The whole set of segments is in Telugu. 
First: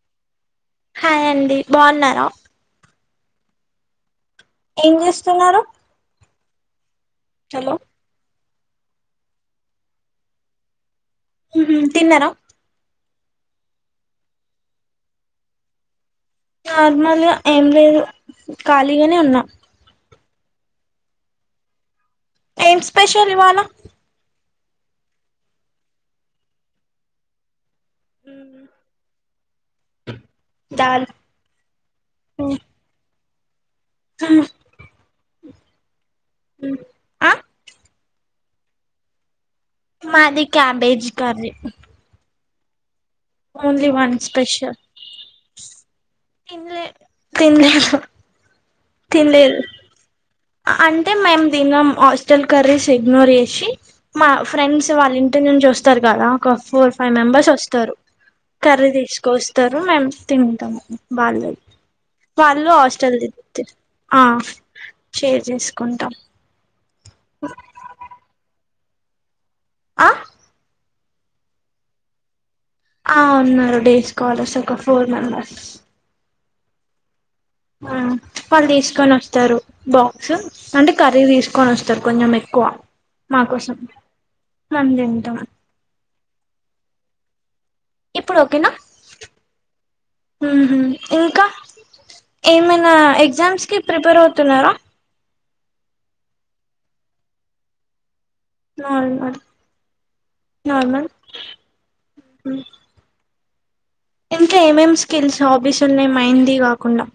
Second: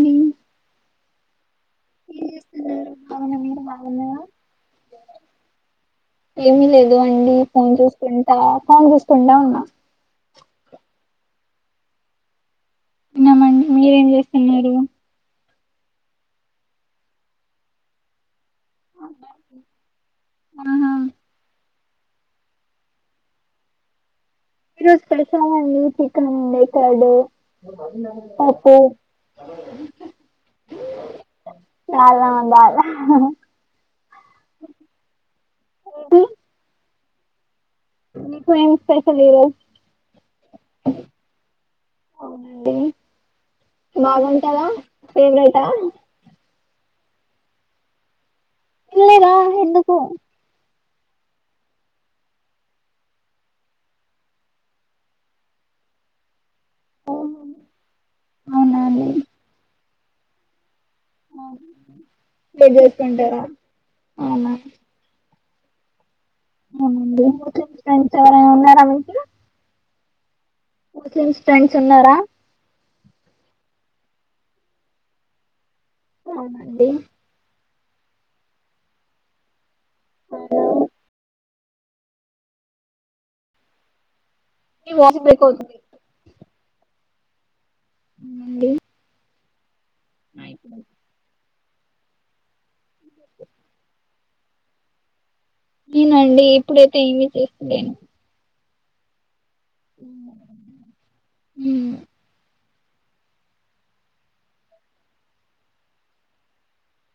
ఏం హాయ్ అండి బావున్నారా. ఉమ్ అవును అందరం బాగున్నారా. ఏం జేస్తున్నారు. ఏమీ లేదండి ఫోన్ చూస్కుం. ఆహ్ కాంగ్రెస్కుండా ఉన్న. ఉమ్ తిన్నరా. తిన్నామండి మీరేం జేస్తున్నారు. నార్మల్గా ఏంలేదు ఖాళీగనే ఉన్నా. అవునా. ఏం స్పెషల్ ఇవాళ. ఈరోజు [unintelligible] అండి చికెన్ అండి రేపు హాలిడే. అబ్బో. దాల్ అవునా బాలే ఆహ్. ఏంటి. ఉమ్ ఆహ్. మీకేం స్పెషల్ ఈ రోజ్. మాది cabbage curry. Only one special అవునండి. తిన్లే. తిన్లేదా తినలేదు ఎందుకు. అంటే మేం తినం హాస్టల్ కర్రీస్ ఇగ్నోర్ చేసి మా ఫ్రెండ్స్ వాళ్ళ ఇంటినుంచ్. నుంచి వస్తారు కదా. ఒక ఫోర్ ఫైవ్ మెంబర్స్ వొస్తరు అవునా కర్రీ అండి దీస్కోస్తరు మేము తింటాం. వాళ్ళు వాళ్లు షేర్ హాస్టల్ దీ చేసుకుంటారా తిన్ ఆహ్. అవునా షేర్ జేస్కుంటాం. ఫ్రెండ్స్ ఎవరైనా ఉన్నారా మీకీ. ఆహ్. ముస్లిమ్స్ ఫ్రెండ్స్ ఉన్నారా. ఆహ్ ఉన్నారు డేస్కాలర్స్ ఒక ఫోర్ మెంబర్స్. అవునండి. ఆహ్ వాళ్ళు దీస్కొనొస్తారు బాక్సు అంటే కర్రీ దీస్కొనొస్తరు కొంచెం ఎక్కు. క్కువ మా కోసం. నీ వాయిస్ బ్రేక్ అవుతుంది. ఇప్పుడు అవునండి ఓకేనా మ్మ్ హు ఇంకా ఏమన్. ఆహ్ ఎగ్జామ్స్ కి ప్రిపేర్ అవుతున్నారా. నేనండి ఇప్పుడైతే ఏమీ చేస్తలేను. నా [unintelligible] ఉమ్. ఇంకేమేం స్కిల్స్ హాబీస్ ఉన్నయ్ మెయింది కాకుండా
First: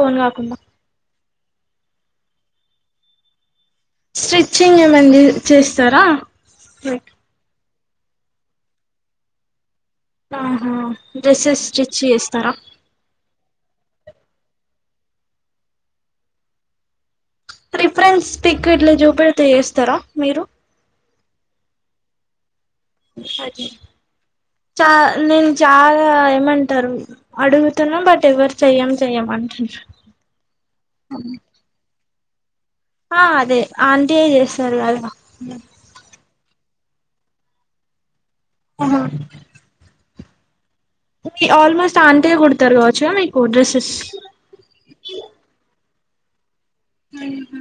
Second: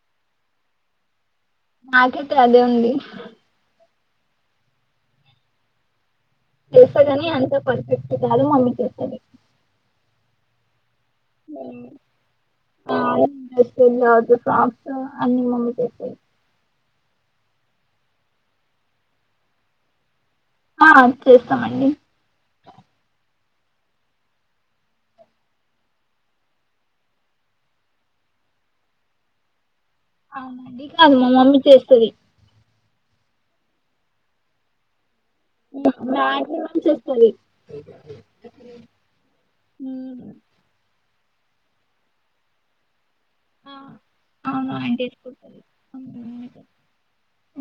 కోన్ కాకుండా. నాకైతే అదే ఉంది. స్ట్రీచ్చింగ్ ఏమండి చేస్తరా చేస్తగని అంత పర్ఫెక్ట్ కాదు మమ్మీ చేస్తది ఆహా డ్రెస్సెస్ స్టిచ్ చేస్తరా గా ఫ్రాక్సు అన్ని మమ్మీ చేస్తది ప్రిఫ్రెన్స్ పిక్ ఇట్లా జూపెడ్తే ఏస్తరా మీరు ఆ చేస్తమండి అచ్చి. చ నేను చాలా ఏమంటారు అడుగుతున్న బట్ ఎవరు చెయ్యం చెయ్యమ. అంచుంచ్. అవునండి కాదు మా మమ్మీ చేస్తది. ఆహ్ అదే ఆంటీయే చేస్తాది గదా. మా మాక్సిమం చేస్తది. అహ మ్మ్ మీ ఆల్మోస్ట్ ఆంటియే కుడుతరు కావచ్చ మీక్ హ అవును ఆంటీయే కూడ్తది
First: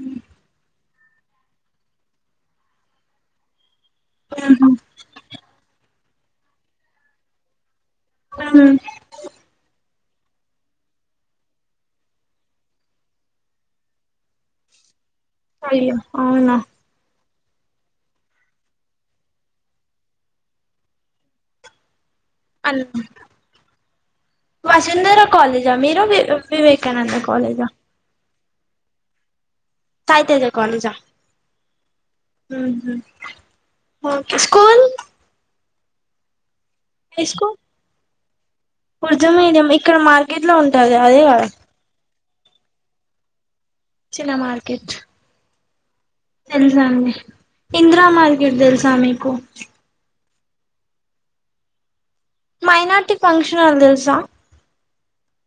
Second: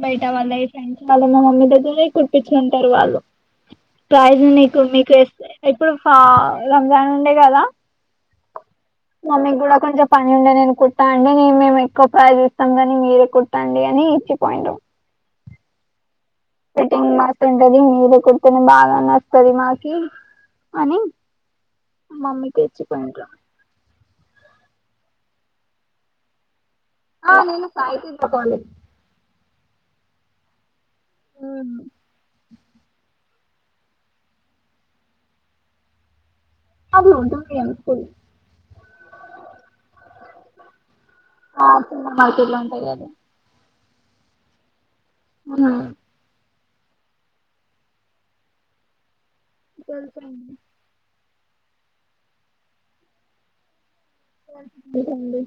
బయట వాళ్ళయి ఫ్రెండ్స్ వాలు మా మమ్మీతోటే కుట్పించుకుంటరు వాళ్ళు ప్రైజ్ నీకు మీకు ఎస్ ఎప్పుడు ఫ రంజాన్ ఉండే గదా మ్మ్ మమ్మి గూడ కొంచం పని ఉండే నెను కుట్టండి నేను మేము ఎక్కువ పైస్ ఇస్తాం గాని మీరే కుట్టండి అని ఇచ్చిపోఇండ్రు అయ్యే ఫిట్టింగ్ బా టుంటది మీరే కుడుతేనే బాగా నస్తది మాకి అని మమ్మీకి అన్ ఇచ్చిపోయిండ్రు వసుంధర కాలే జా మీరు వి వివేకానంద కాలేజా మ కాలేజ్ ఐతేజ కాలేజా అవును మ్ హు ఓకె స్కూల్ అది ఉంటుంది గని స్కూల్ కుర్జ మీడియం ఇక్కడ మార్కెట్ లో ఉంటది గ అదే గదా ఆ చిన్న మార్కెట్ లొ ఉంటది అది చిన్న మార్కెట్ అవునా తెల్సా అండి ఇందిరా మార్కెట్ తెల్సా మీకు తెలుసండి మైనార్టీ ఫంక్షన్ హల్ తెలుసా దండి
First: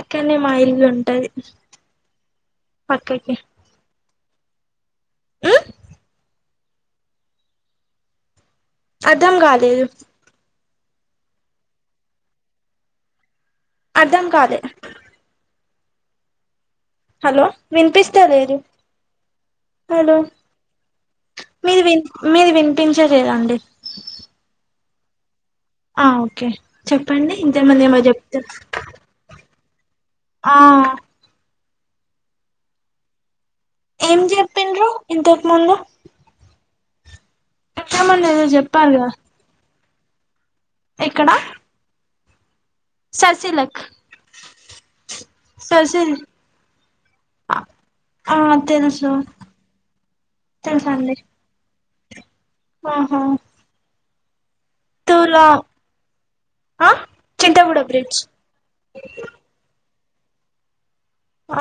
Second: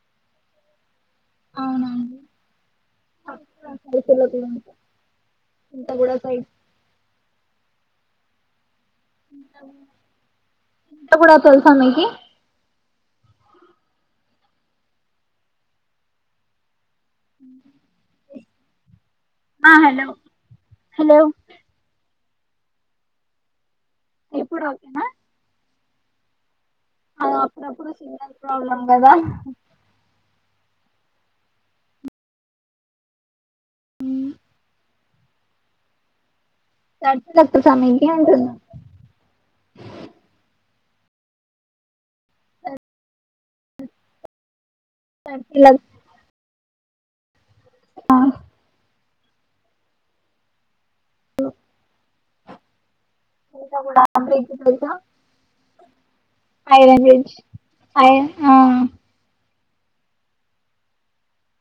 అక్కనే మా ఇల్లు ఉన్ టది అవునండి పక్కకే [unintelligible] ఉంట గుడా సైడ్ అర్థం కాలేదు కుంట గుడా తెలుసా మీకి అర్ధం కాలే హలో వినిపిస్తాలేదు ఆ హలో హలొ హలో మీది విన్ మీది వినిపించలేదండి ఇప్పుడు ఓకెనా ఆ ఓకే చెప్పండి ఇంతకుముందు అప్పుడప్పుడు ఏమో సిగ్నల్ చెప్త్ ప్రాబ్లం కదా ఆ ఏం చెప్పిండ్రు ఇంతకు ముందు [unintelligible] అంటున్న ఇంతకుముందు ఏదో చెప్పారు కదా ఎక్కడ సర్సిలక్ చర్చిలకు ససీల్ ఆ తెలుసు తెలుసండి ఆహా గూడా ఆంటీకి తెలుసా తులా ఆ ఐరన్ జెంచ్ చింతగూడ బ్రిడ్జ్ ఐరన్ ఆహ్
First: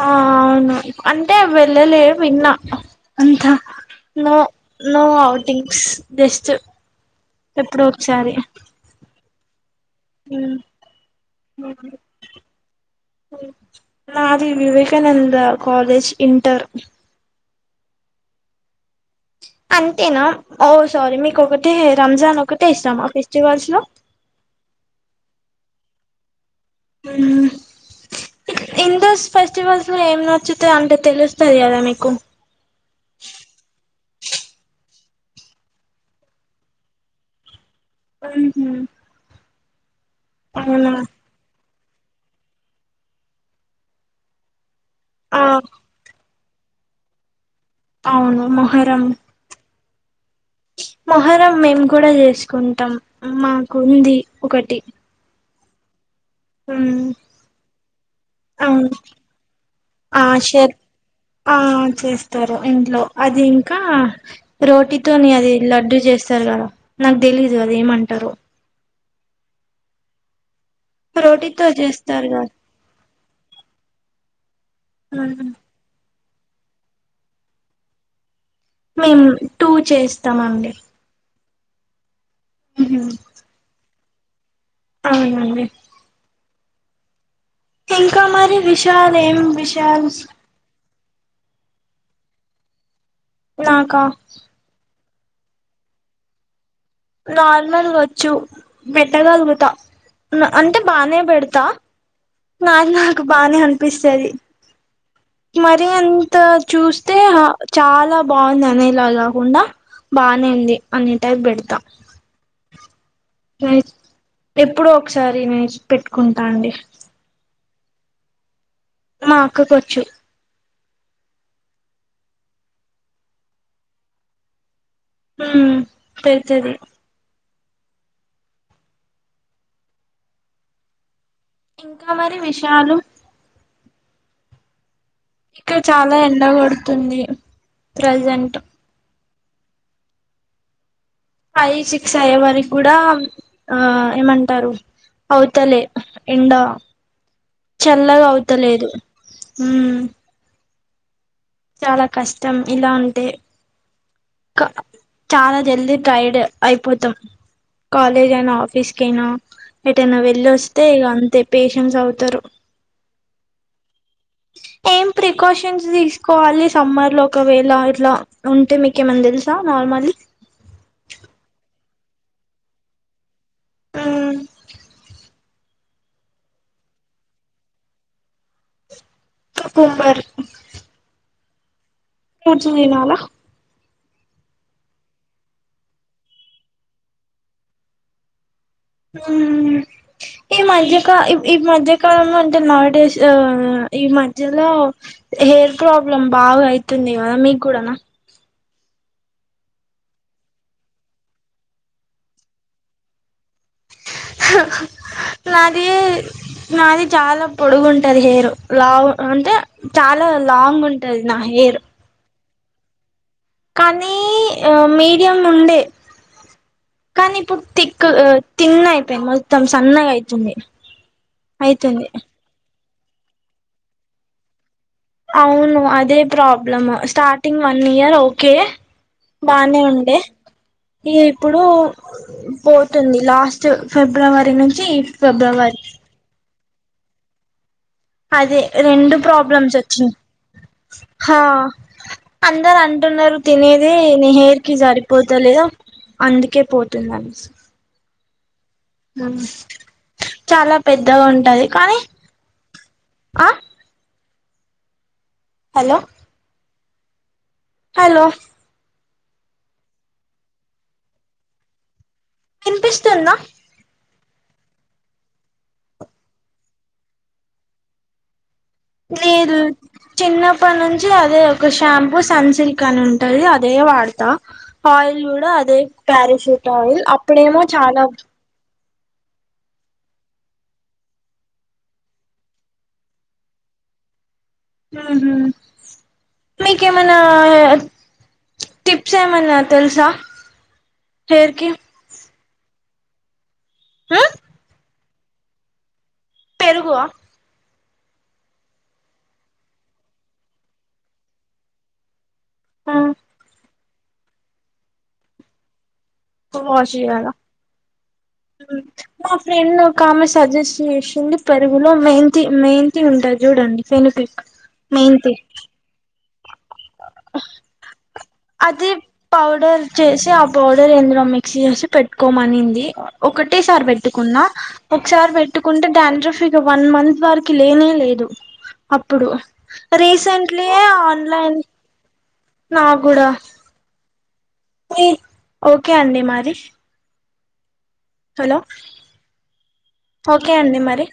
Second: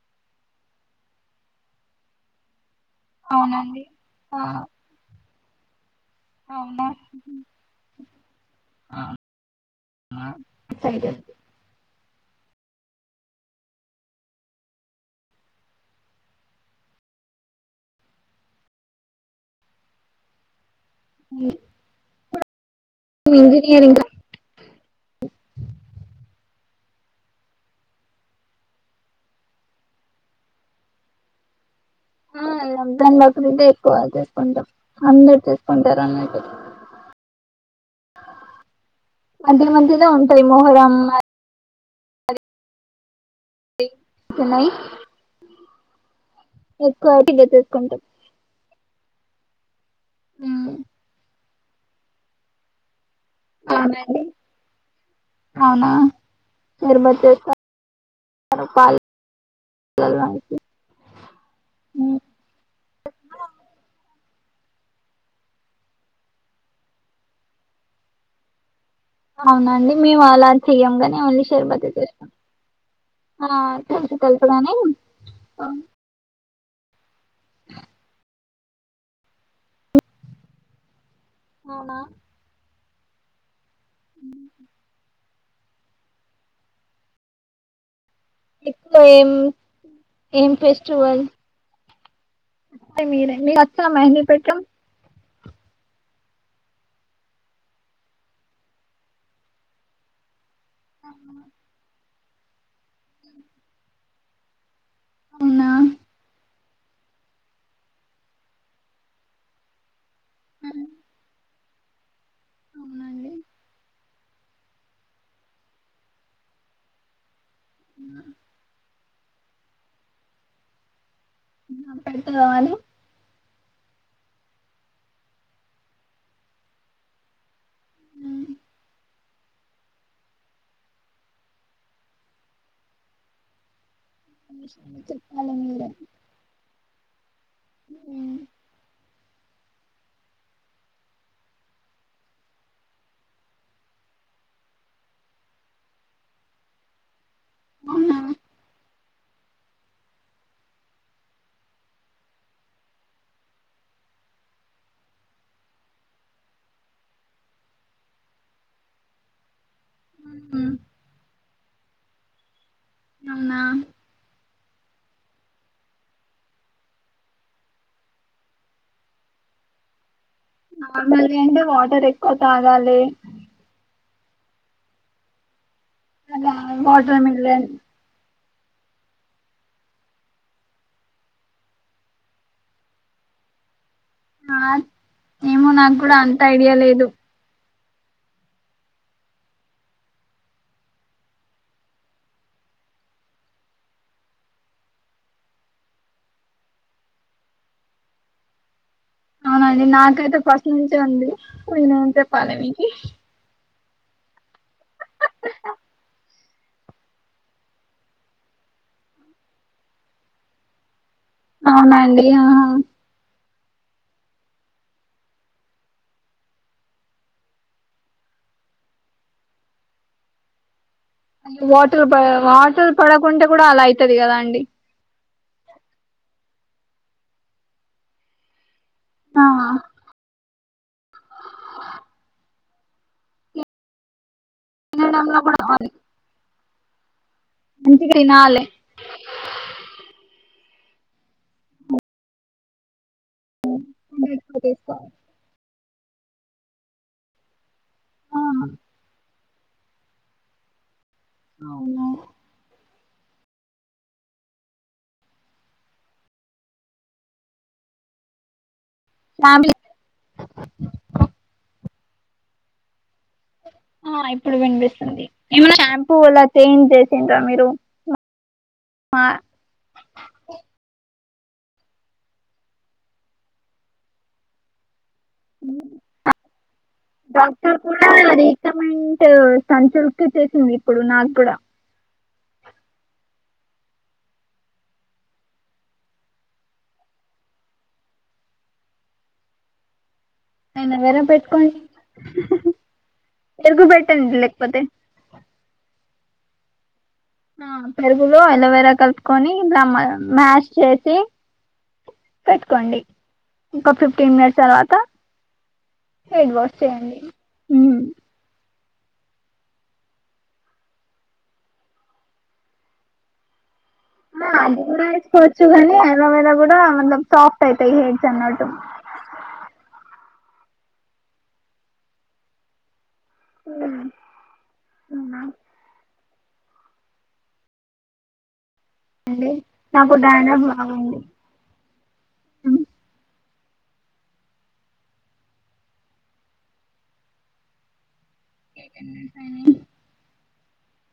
ఆ అవును అంటే వెళ్లాలే విన్నా అంత అవునండి నో ఆ నో ఔటింగ్స్ జెస్ట్ అవునా ఎప్పుడో ఒకసారి సైడ్ నాది వివేకానంద కాలేజ్ ఇంటర్ అంతేనా ఓ సారీ మీకొకటే రంజాన్ ఒ ట్టె ఇష్టమా ఫెస్టివల్స్ లో ఇంజనీరింగ్ ఉమ్ ఇందుస్ ఫెస్టివల్స్ లో ఏం నచ్చుతాయ్ అంటే తెలుస్తది గదా మీ అ రంజాన్ బక్రీదే చేసుకుంటాం అందరూ చేసుకుంటారన్నట్టు ఉహ్హు [unintelligible] ఉంటయ్ మొహర్రం అ చెన్నై ఆ ఎక్కువ [inaudible] అవును మొహర్రం మొహర్రం మేము కూడా చేసుకుంటాం మాకు ఉంది అవునండి ఒకటి అవునా ఉమ్, షార్భత్ చేస్తా అవును పాలల్లో ఆ వేసి షర్ ఆ చేస్తారు ఇంట్లో అది ఇంకా రోటీతోని అది లడ్డూ జేస్తారు గదా నాకు తెలీదు అదేమంటరో అవునండి మేము అలా చెయ్యము గని ఓన్లీ రోటీతో షర్బతే చేస్తాం చేస్తారు కదా ఆ తెల్సు తెల్సు గాని ఉమ్. మేమ్ టూ చేస్తామండి అవునా ఉహ్ ఉహు అవున అండి ఇంకా మరి ఎక్కువ విషయాలేం విషాల్స్ ఉగాది [unintelligible] అచ్చ నాకా మెహందీ పెట్టడం నార్మల్గచ్చు పెట్టగలుగుతా న అంటే బానే బెడ్తా నాది నాకు బానే అనిపిస్తది అవునా మరి అంత చూస్తే హ చాలా బాగుంది అనేల గాకుండా బానేఉంది అనే టైప్ బెడ్తా అవునండి ఎప్పుడో ఒకసారి నేర్చ్ పెట్టుకుంటా అండి మా అక్కకోచ్చు నాక్ పెడ్తవానే ఉమ్ పెడ్తది ఇంకా మరి విషాలు చెప్పాలి ఇక్కడ మీరే చాలా ఎండ కొడుతుంది ప్రెజెంట్ ఫైవ్ సిక్స్ అయ్యే వరకి గూడా ఆ ఏమంటారు అవుతలే ఎండా అవునా చల్లగా అవుతలేదు ఉమ్ చాలా కష్టం ఇలా అంటే క చాలా జల్ది ట్రైడ్ అయిపోతాం కాలేజ్ అయినా ఆఫీస్ కైనా ఎటన్న వెళ్ళొస్తే ఇగ అంతే పేషెన్స్ అవుతరు అవునా ఏం ప్రికాషన్స్ తీసుకోవాలి సమ్మర్ లో ఒకవేళ ఇట్లా ఉంటే మీకెమన్ తెలుసా నార్మలి నార్మల్ గా ఏంటి వాటర్ ఎక్కువ తాగాలి ఉ మల్ల వాటర్ మిలన్ కుకుంబర్ రోజు తినాల ఆ ఏమో నాకు గుడా అంత ఐడియా లేదు ఉమ్ ఈ మధ్యక ఈ మధ్యకాలంలో అంటే నౌ ఎ డేస్ ఆ ఈ మధ్యలో హెయిర్ ప్రాబ్లమ్ బాగా అయితుంది కదా మీకు కూడానా అవును అండి నాకైతే ఫస్ట్ నుంచే ఉంది నేన్ ఎం చేప్పాలే మీకి నాది నాది చాలా పొడుగుంటది హెయిర్ లాంగ్ అంటే చాలా లాంగ్ ఉం అవునా అండి ఆ కానీ మీడియం ఉండే కానీ ఇప్పుడు తిక్ తిన్ అయిపోయింద్ మొత్తం సన్నగా అయితుంది వాటర్ అయితుంది ప వాటర్ పడకుంటె కూడా అలా అయితది గదా అండి అవును అదే problem starting one year okay ఆ బానే ఉండె ఇగ ఇప్పుడు పోతుంది లాస్ట్ ఫిబ్రవ రి నుంచి తినడంలో కూడా ఫిబ్రవరి అది మంచిగా అదే తినాలే రెండు ప్రాబ్లమ్స్ వొచ్చినయ్ హా అందరు అన్ అంటున్నరు తినేదే ఫుడ్ ని ఎక్కువ హేర్కి తీసుకోవాలి సరిపోతా లేదు అందుకే పోతుందనేసి ఆ చాలా పెద్దగా ఉంటది కానీ అవును ఆ హలో హలో ఫ్యామిలీ వినిపిస్తుంద ఆ ఇప్పుడు వినిపిస్తుంది ఎమన్నా షాంపూ ఇలా చేంజ్ చేసిండ్రా మీరు మా లేదు చిన్నప్పటి నుంచి అ దే ఒక షాంపూ సన్ సిల్క్ అని ఉంటది అదే వాడతా ఆయిల్ యిల్ అదే పరషూట్ ఆయిల్ అప్పుడేమో చాలా మంట్ సన్ సిల్క్ ఇచ్చేసింది ఇప్పుడు నాకు గుడా ఉ హు మీకేమనా టిప్స్ ఏమన్నా తెలుసా నేన్ ఎవరం హెయిర్ కి పెట్టుకోండి పెర్గు పెట్టండి లేకపోతే పెరుగు ఆ ఆ పెరుగులో అలోవేరా కలుపుకొని లమ్మ మ్యాష్ చేసి పెట్టుకోండి ఇంకో ఫిఫ్టీన్ మినిట్స్ తర్వాత హెడ్ వాష్ చేయండి మా ఫ్రెండ్ ఒక ఆమె సజెస్ట్ చేసింది పెరుగులో మెంతి మెంతి ఉంటది జుడండి మా అది గూడ ఏసుకోవాచ్చు గాని ఆలోవేరా గుడా ద మందం సాఫ్ట్ అయితాయి హేర్స్ అన్నట్టు అది పౌడర్ చేసి ఆ పౌడర్ ఇందులో మిక్స్ చేసి పెట్టుకోమనింది ఒకటే సారి పెట్టుకున్న ఒకసారి అవునా పెట్టుకుంటే డాండ్రఫ్ ఇక వన్ మంత్ వరకి లేనే లేదు అప్పుడు అండి నాకు రీసెంట్లి డైలాగ్ యే బాగుంది ఆన్లైన్ నా కూడా ఓకే అండి మరి హలో ఓకే అండి మరి